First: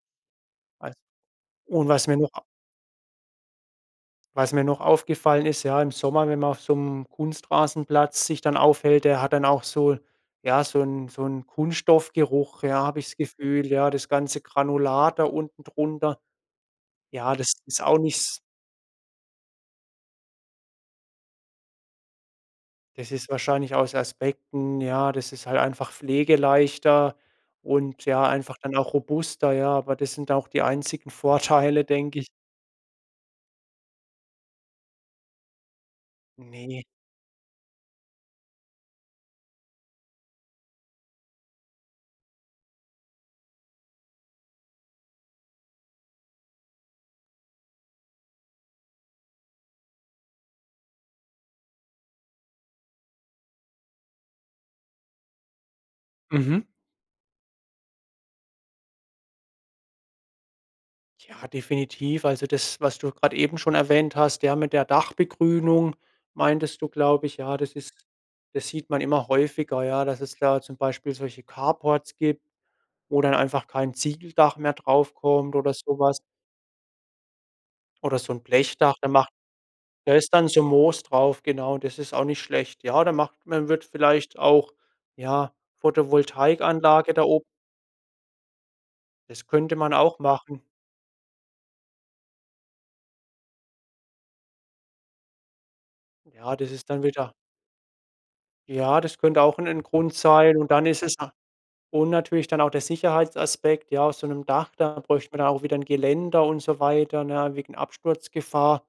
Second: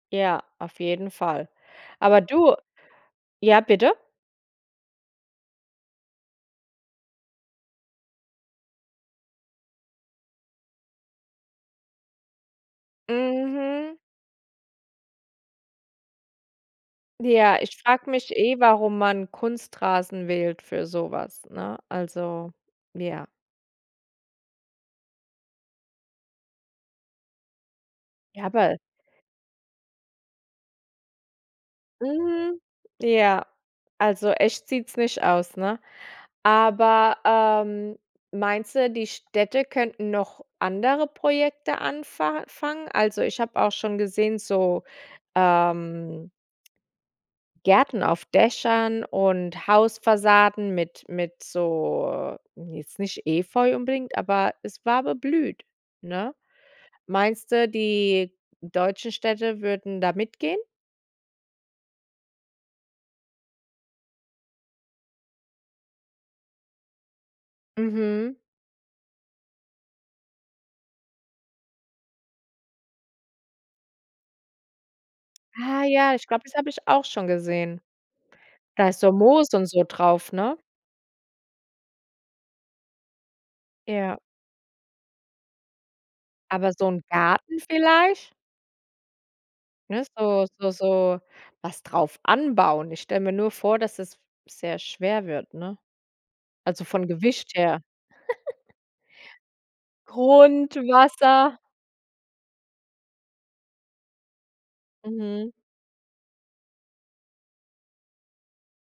Ja, auf Was jeden Fall. und was mir Aber noch a du ja bitte? Was mir noch aufgefallen ist, ja, im Sommer, wenn man auf so 'nem Kunstrasenplatz sich dann aufhält, der hat dann auch so ja so 'n so 'n Kunststoffgeruch, ja, habe ich das Gefühl, ja, Mhm. das ganze Granulat da unten drunter. Ja, das Ja, ich ist auch frage nicht mich s eh, warum man Kunstrasen wählt für so was, ne? Also, Das ja. ist wahrscheinlich aus Aspekten ja, das ist halt einfach pflegeleichter und ja, Ja, einfach dann bal auch robuster, ja. Aber das sind auch die einzigen Vorteile, denke ich. Hm, ja. Also echt sieht's nicht aus, ne? Ne. Aber, ähm, meinst du, die Städte könnten noch andere Projekte anfa fangen? Also, ich habe auch schon gesehen, so, ähm Gärten auf Dächern und Hausfassaden mit mit so, jetzt nicht Efeu unbedingt, aber es war beblüht, ne? Mhm. Meinst du, die deutschen Städte würden da mitgehen? Ja, definitiv. Also das, was du grad eben schon erwähnt hast, ja mit der Dachbegrünung meintest du, glaube ich, ja, das ist Mhm. das sieht man immer häufiger, ja, dass es da zum Beispiel solche Carports gibt, wo dann einfach kein Ziegeldach mehr drauf kommt oder Ah so ja, was. ich glaube, das habe ich auch schon gesehen. Oder so 'n Da Blechdach, ist da so macht Moos und so da drauf, ist dann ne? so Moos drauf, genau. Das ist auch nicht schlecht. Ja, da macht man wird Ja. vielleicht auch, ja, Aber so 'n Photovoltaikanlage da ob Garten vielleicht? das könnte man Ne, auch so machen. so so, was drauf anbauen. Ich stelle mir nur vor, dass es sehr f schwer wird, ne? Ja, das Also ist dann von wieder Gewicht her. Ja, das könnte auch 'n 'n Grund sein und dann ist es na Grundwasser. und natürlich dann auch der Sicherheitsaspekt. Ja, auf so 'nem Dach, da bräuchten wir dann Mhm. auch wieder 'n Geländer und so weiter, ne, wegen Absturzgefahr.